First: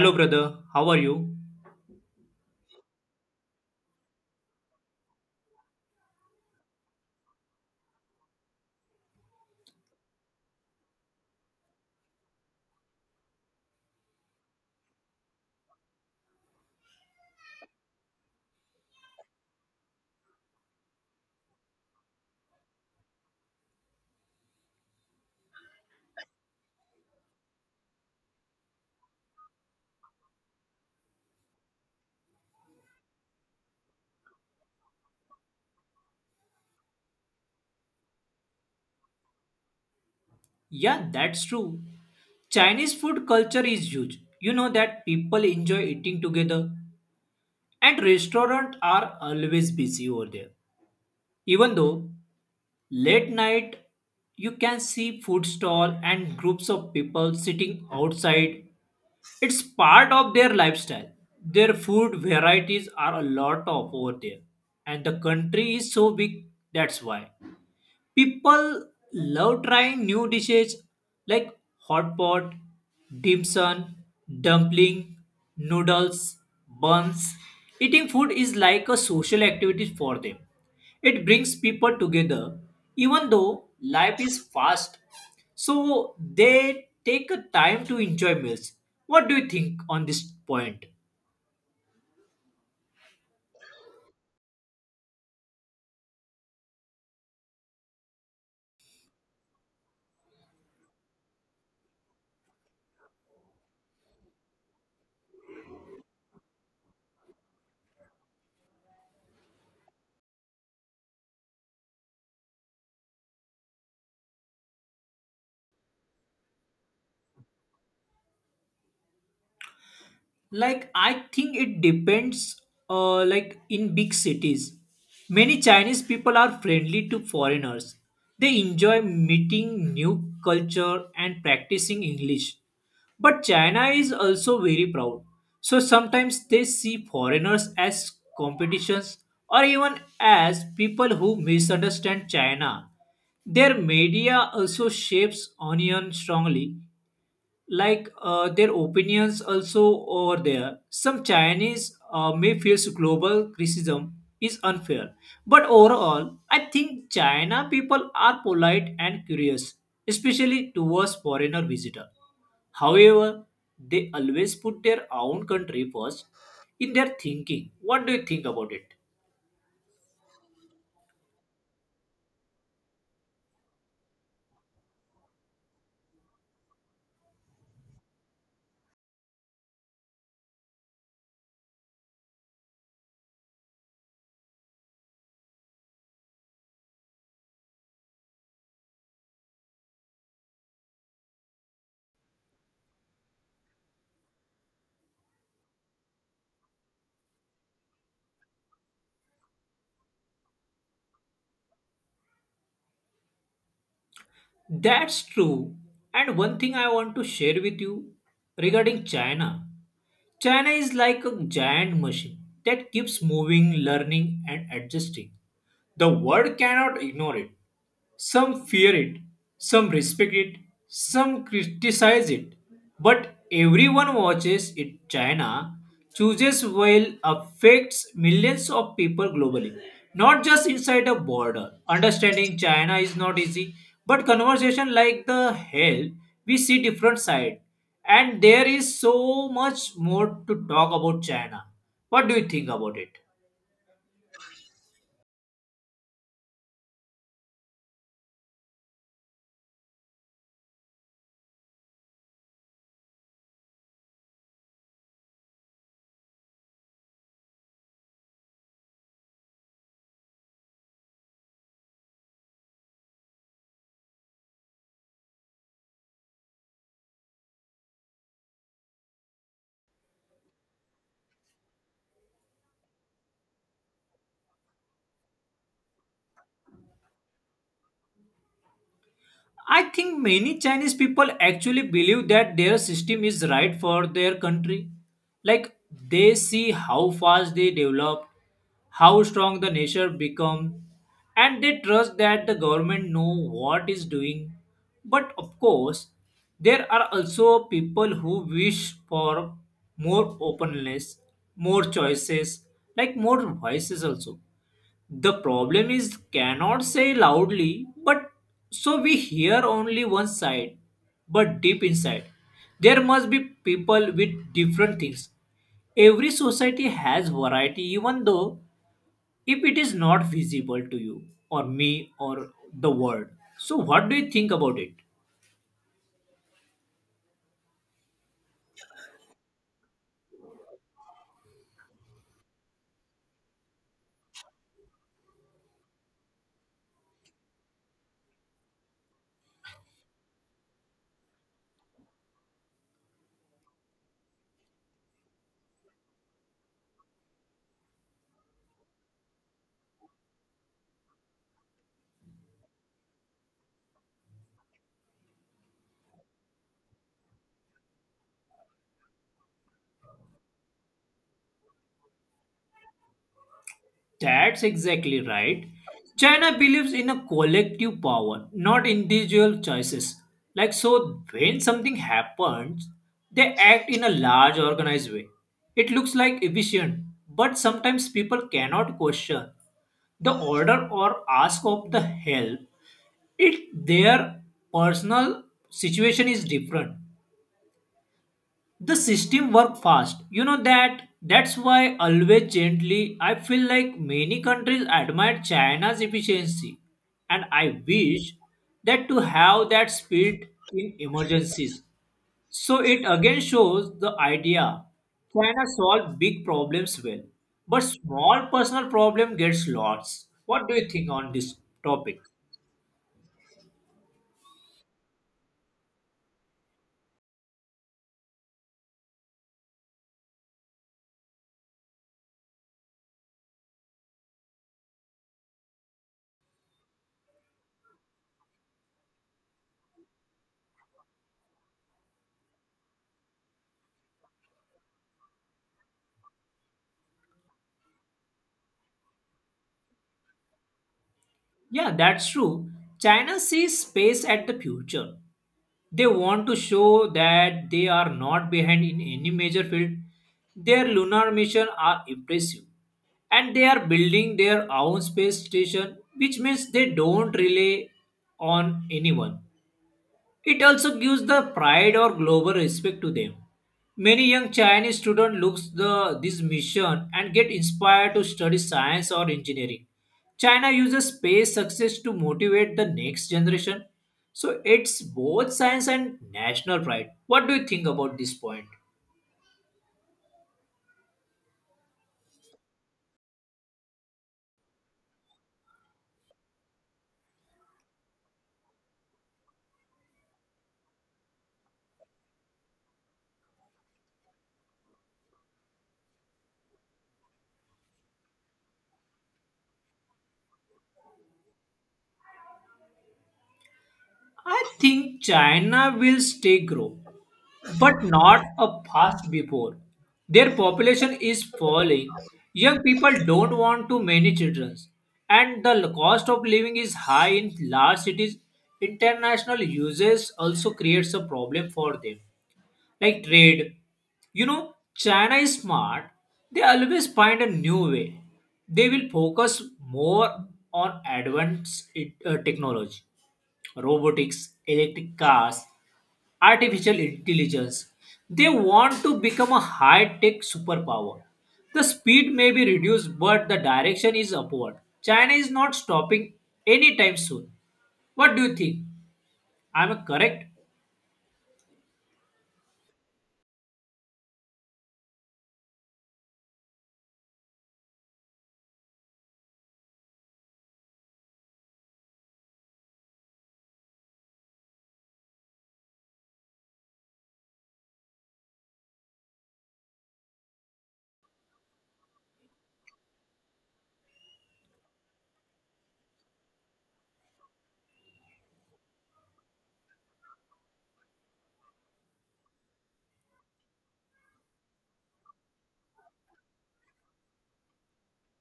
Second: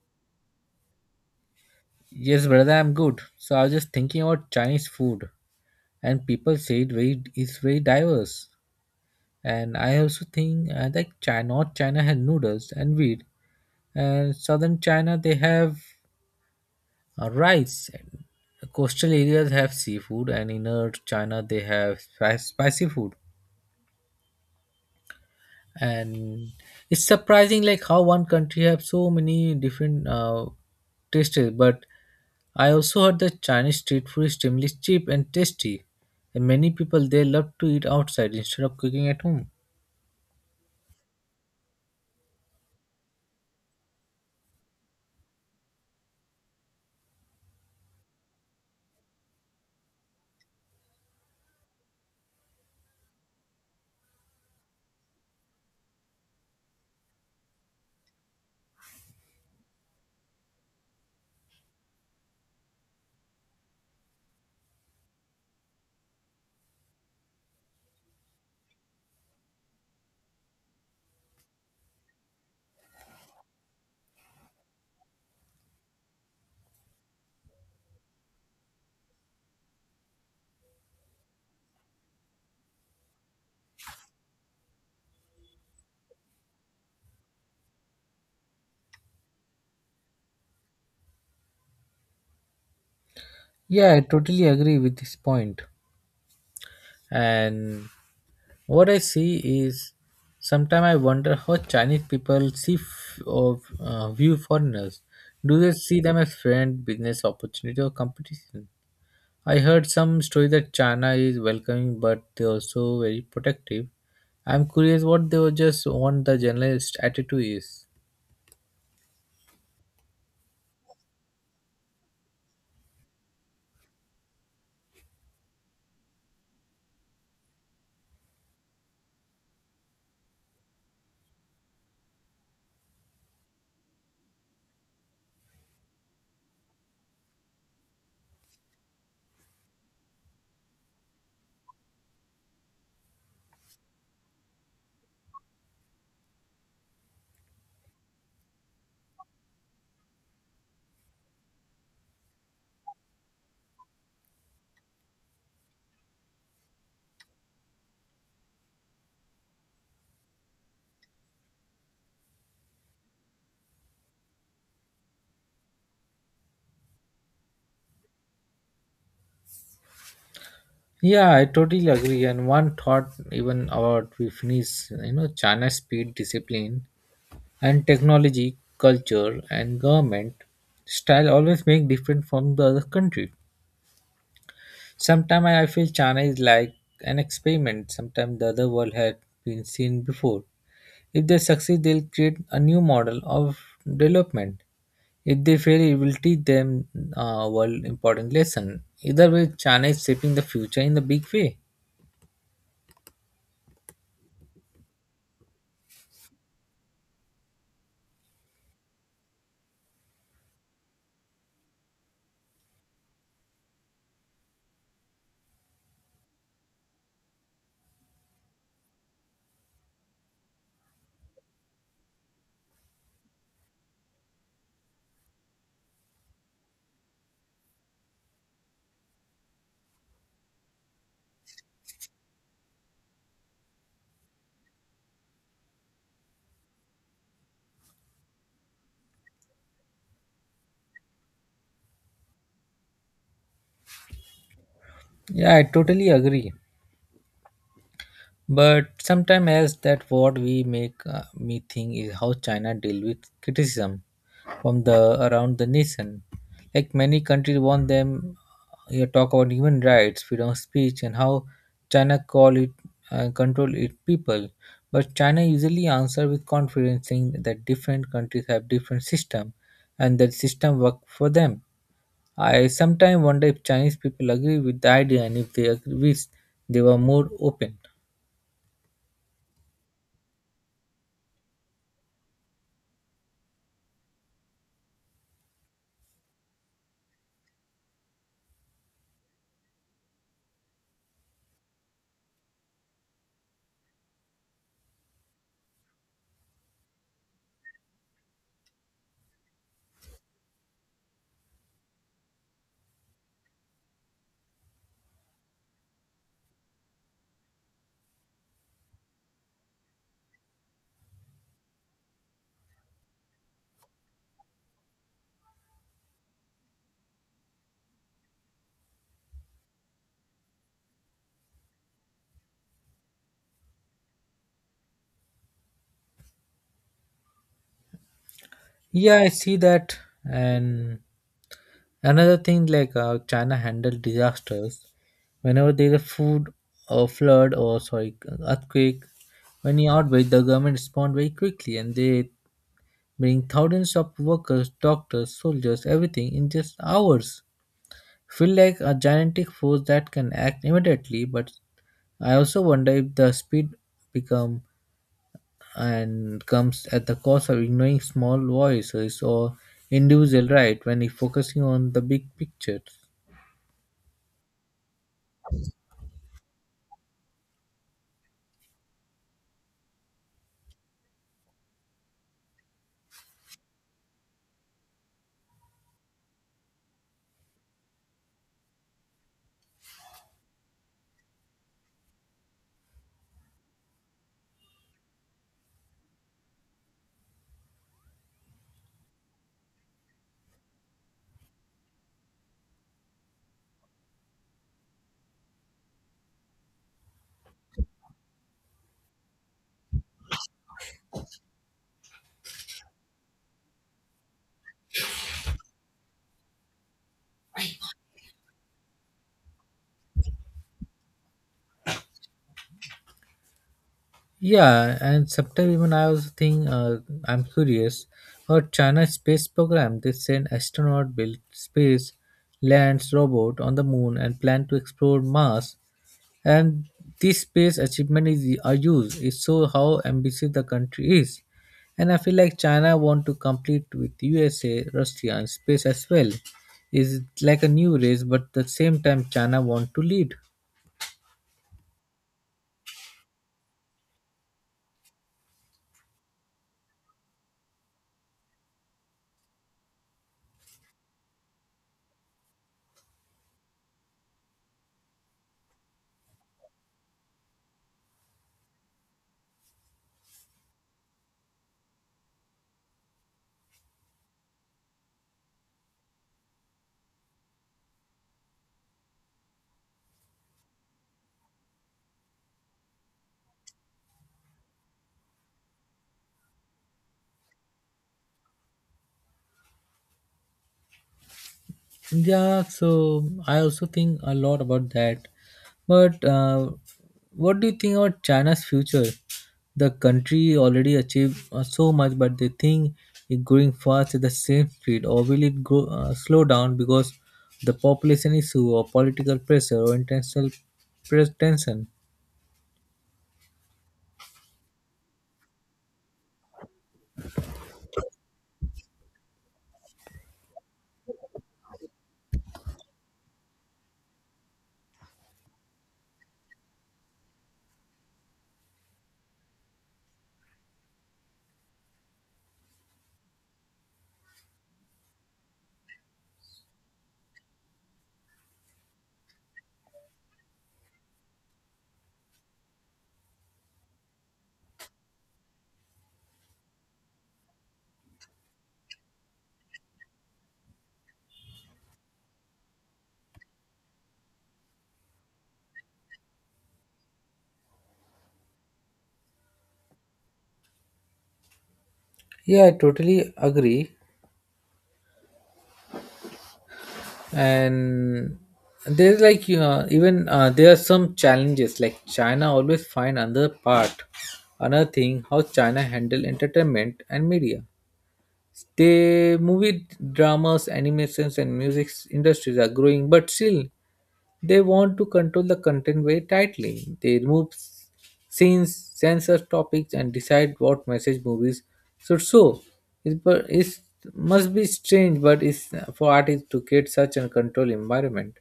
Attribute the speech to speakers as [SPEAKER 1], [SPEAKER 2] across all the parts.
[SPEAKER 1] Hello, brother. How are you?
[SPEAKER 2] Yes, brother, I'm good. So I was just thinking about Chinese food, and people say it very it's very diverse. And I also think like China, North China had noodles and wheat, and Southern China they have rice. And coastal areas have seafood, and inner China they have spicy food. And it's surprising like how one country have so many different tastes, but I also heard that Chinese street food is extremely cheap and tasty, and many people they love to eat outside instead of cooking at home.
[SPEAKER 1] Yeah, that's true. Chinese food culture is huge. You know that people enjoy eating together, and restaurants are always busy over there. Even though late night, you can see food stall and groups of people sitting outside. It's part of their lifestyle. Their food varieties are a lot of over there, and the country is so big. That's why. People love trying new dishes like hot pot, dim sum, dumpling, noodles, buns. Eating food is like a social activity for them. It brings people together even though life is fast. So they take a time to enjoy meals. What do you think on this point?
[SPEAKER 2] Yeah, I totally agree with this point. And what I see is sometimes I wonder how Chinese people see f- or view foreigners. Do they see them as friend, business opportunity, or competition? I heard some story that China is welcoming, but they're also very protective. I'm curious what they were just want the generalist attitude is.
[SPEAKER 1] Like I think it depends. Like in big cities, many Chinese people are friendly to foreigners. They enjoy meeting new culture and practicing English. But China is also very proud. So sometimes they see foreigners as competitions or even as people who misunderstand China. Their media also shapes Onion strongly like their opinions also over there. Some Chinese may feel global criticism is unfair, but overall, I think China people are polite and curious, especially towards foreigner visitor. However, they always put their own country first in their thinking. What do you think about it?
[SPEAKER 2] Yeah, I totally agree. And one thought, even about we finish, you know, China's speed, discipline, and technology, culture, and government style always make different from the other country. Sometimes I feel China is like an experiment. Sometimes the other world had been seen before. If they succeed, they'll create a new model of development. If they fail, it will teach them a world important lesson. Either way, China is shaping the future in the big way.
[SPEAKER 1] That's true. And one thing I want to share with you regarding China, China is like a giant machine that keeps moving, learning, and adjusting. The world cannot ignore it. Some fear it, some respect it, some criticize it. But everyone watches it. China chooses while affects millions of people globally, not just inside a border. Understanding China is not easy, but conversation like the hell, we see different side. And there is so much more to talk about China. What do you think about it?
[SPEAKER 2] Yeah, I totally agree. But sometimes as that what we make me think is how China deal with criticism from the around the nation. Like many countries want them you talk about human rights, freedom of speech and how China call it control its people. But China usually answer with confidence saying that different countries have different system and that system work for them. I sometimes wonder if Chinese people agree with the idea and if they agree with they were more open.
[SPEAKER 1] I think many Chinese people actually believe that their system is right for their country. Like they see how fast they develop, how strong the nation become, and they trust that the government know what is doing. But of course, there are also people who wish for more openness, more choices, like more voices also. The problem is cannot say loudly, but so we hear only one side. But deep inside, there must be people with different things. Every society has variety, even though if it is not visible to you or me or the world. So, what do you think about it?
[SPEAKER 2] Yeah, I see that. And another thing, like how China handled disasters. Whenever there's a food or flood or sorry earthquake, any outbreak, the government respond very quickly and they bring thousands of workers, doctors, soldiers, everything in just hours. Feel like a gigantic force that can act immediately, but I also wonder if the speed become and comes at the cost of ignoring small voices or individual right when you're focusing on the big picture.
[SPEAKER 1] That's exactly right. China believes in a collective power, not individual choices. Like, so when something happens, they act in a large organized way. It looks like efficient, but sometimes people cannot question the order or ask of the help. It their personal situation is different, the system work fast. You know that, that's why always gently I feel like many countries admire China's efficiency, and I wish that to have that speed in emergencies. So it again shows the idea, China solve big problems well, but small personal problem gets lost. What do you think on this topic?
[SPEAKER 2] Yeah, and sometimes even I also think I'm curious about China's space program. They send astronaut built space, lands robot on the moon, and plan to explore Mars and this space achievement is are used it shows how ambitious the country is and I feel like China want to compete with USA, Russia and space as well is like a new race, but at the same time China want to lead.
[SPEAKER 1] Yeah, that's true. China sees space at the future. They want to show that they are not behind in any major field. Their lunar missions are impressive. And they are building their own space station, which means they don't rely on anyone. It also gives the pride or global respect to them. Many young Chinese students look the this mission and get inspired to study science or engineering. China uses space success to motivate the next generation. So it's both science and national pride. What do you think about this point?
[SPEAKER 2] Yeah, so I also think a lot about that. But what do you think about China's future? The country already achieved so much, but they think it's growing fast at the same speed, or will it go slow down because the population issue, or political pressure, or international tension?
[SPEAKER 1] I think China will stay grow, but not a fast before. Their population is falling. Young people don't want too many children, and the cost of living is high in large cities. International users also creates a problem for them, like trade. You know, China is smart. They always find a new way. They will focus more on advanced technology, robotics, electric cars, artificial intelligence. They want to become a high tech superpower. The speed may be reduced, but the direction is upward. China is not stopping anytime soon. What do you think? I'm correct?
[SPEAKER 2] Yeah, I totally agree. And there's like you know even there are some challenges like China always find another part, another thing how China handle entertainment and media. The movie dramas, animations and music industries are growing but still they want to control the content very tightly. They remove scenes, censor topics, and decide what message movies should show. It must be strange, but it's for artists to create such a control environment.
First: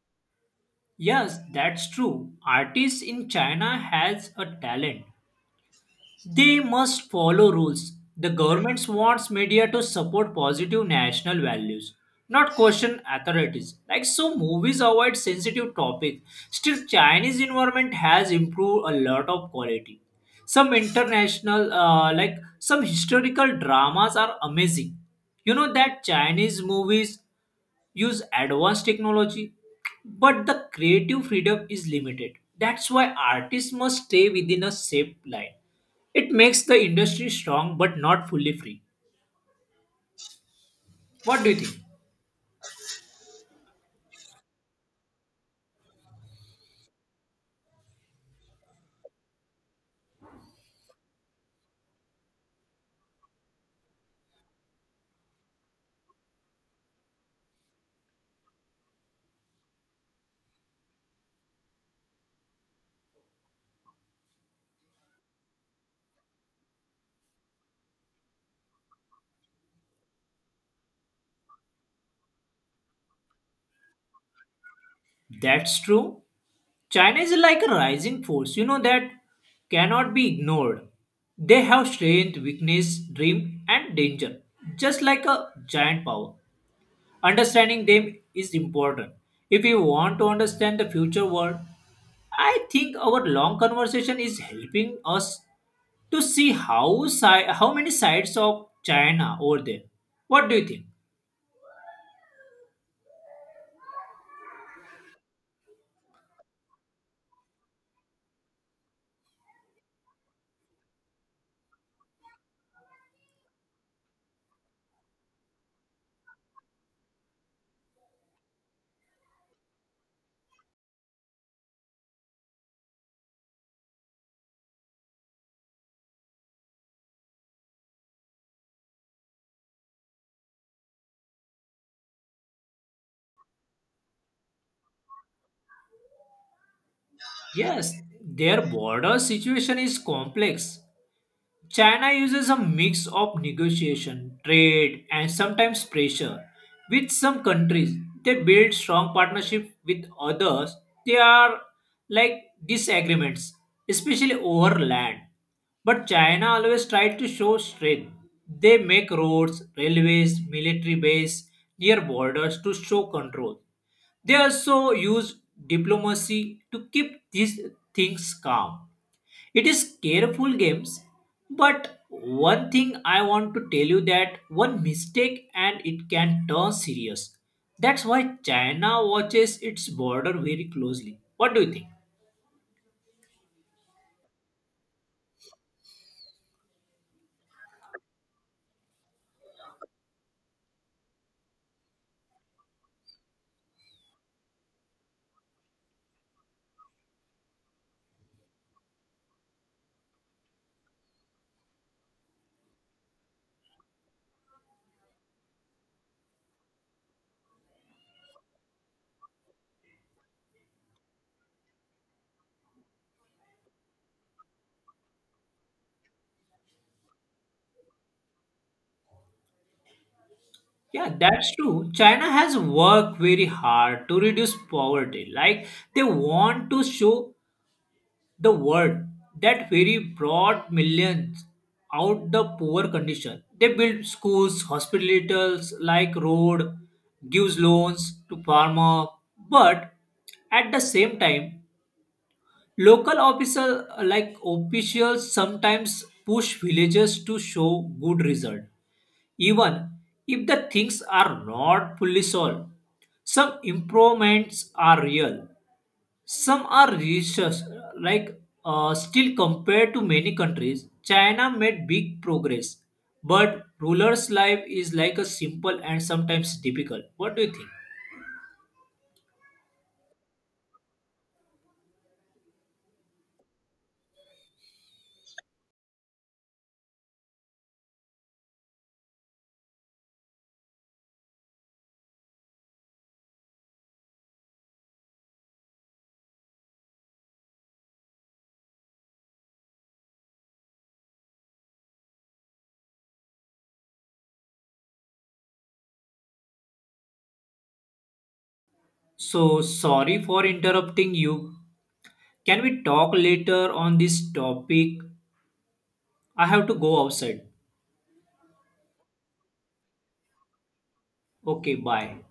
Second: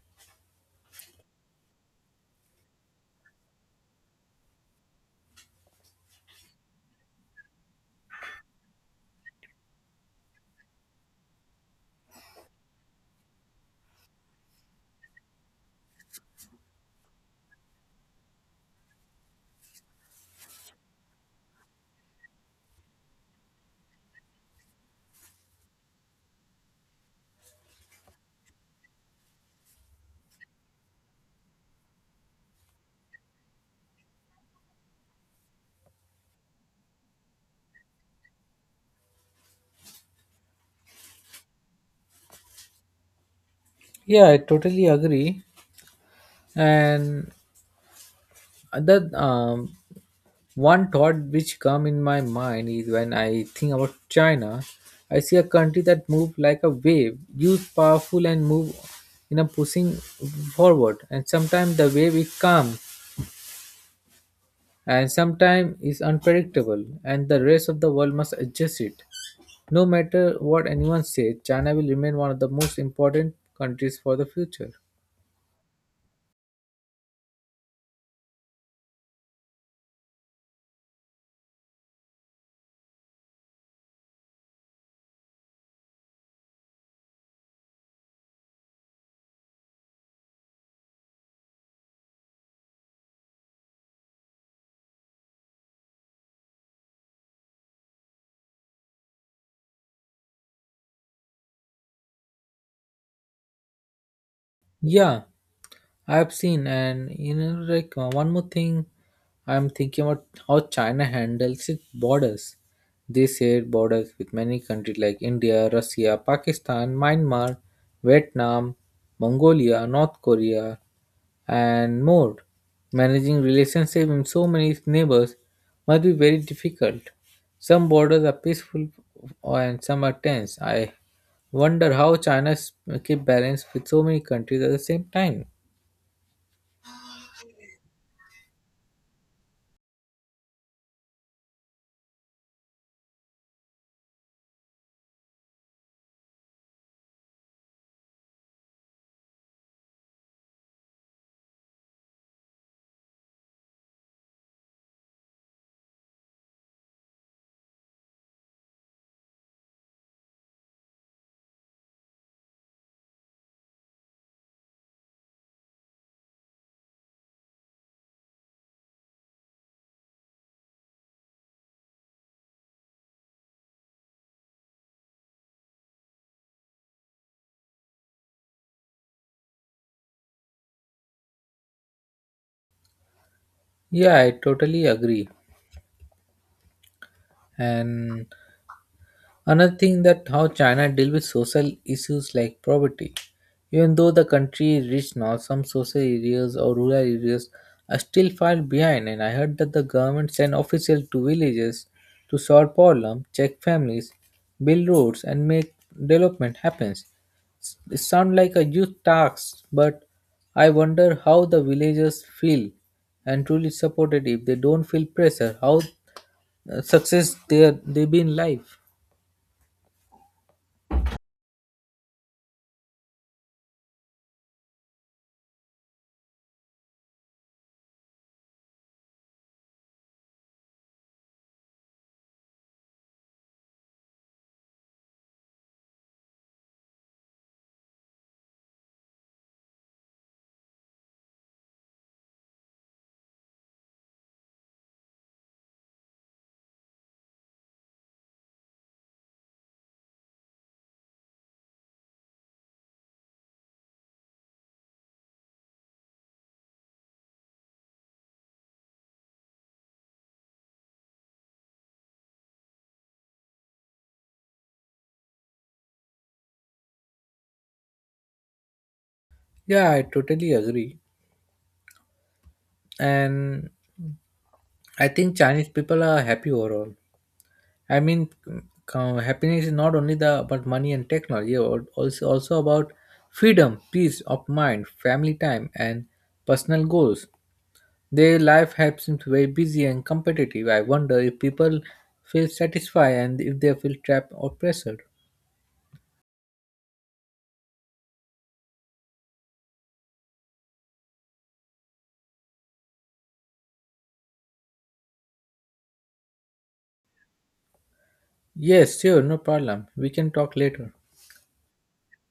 [SPEAKER 1] Yes, that's true. Artists in China has a talent. They must follow rules. The government wants media to support positive national values, not question authorities. Like so, movies avoid sensitive topics. Still, Chinese environment has improved a lot of quality. Some international, like some historical dramas, are amazing. You know that Chinese movies use advanced technology, but the creative freedom is limited. That's why artists must stay within a safe line. It makes the industry strong but not fully free. What do you think?
[SPEAKER 2] Yeah, I totally agree. And the one thought which come in my mind is when I think about China, I see a country that move like a wave, youth powerful and move in a pushing forward. And sometimes the wave is calm and sometimes is unpredictable and the rest of the world must adjust it. No matter what anyone says, China will remain one of the most important countries for the future.
[SPEAKER 1] That's true. China is like a rising force, you know, that cannot be ignored. They have strength, weakness, dream, and danger, just like a giant power. Understanding them is important. If we want to understand the future world, I think our long conversation is helping us to see how many sides of China over there. What do you think?
[SPEAKER 2] Yeah, I've seen, and you know, like one more thing, I'm thinking about how China handles its borders. They shared borders with many countries like India, Russia, Pakistan, Myanmar, Vietnam, Mongolia, North Korea, and more. Managing relationship in so many neighbors must be very difficult. Some borders are peaceful and some are tense. I wonder how China keeps balance with so many countries at the same time.
[SPEAKER 1] Yes, their border situation is complex. China uses a mix of negotiation, trade, and sometimes pressure. With some countries, they build strong partnership. With others, they are like disagreements, especially over land. But China always tried to show strength. They make roads, railways, military base near borders to show control. They also use diplomacy to keep these things calm. It is careful games, but one thing I want to tell you that one mistake and it can turn serious. That's why China watches its border very closely. What do you think?
[SPEAKER 2] Yeah, I totally agree. And another thing that how China deal with social issues like poverty. Even though the country is rich now, some social areas or rural areas are still far behind. And I heard that the government send officials to villages to solve problems, check families, build roads, and make development happens. It sounds like a huge task, but I wonder how the villagers feel and truly supported if they don't feel pressure. How success they be in life.
[SPEAKER 1] Yeah, that's true. China has worked very hard to reduce poverty. Like they want to show the word that very brought millions out the poor condition. They built schools, hospitals, like road, gives loans to farmer, but at the same time local official, like officials, sometimes push villagers to show good result even if the things are not fully solved. Some improvements are real, some are religious, like still compared to many countries, China made big progress, but ruler's life is like a simple and sometimes difficult. What do you think?
[SPEAKER 2] Yeah, I totally agree, and I think Chinese people are happy overall. I mean, happiness is not only the about money and technology, also about freedom, peace of mind, family time, and personal goals. Their life has seems very busy and competitive. I wonder if people feel satisfied and if they feel trapped or pressured.
[SPEAKER 1] So sorry for interrupting you. Can we talk later on this topic? I have to go outside.
[SPEAKER 2] Yes, sure, no problem. We can talk later.
[SPEAKER 1] Okay, bye.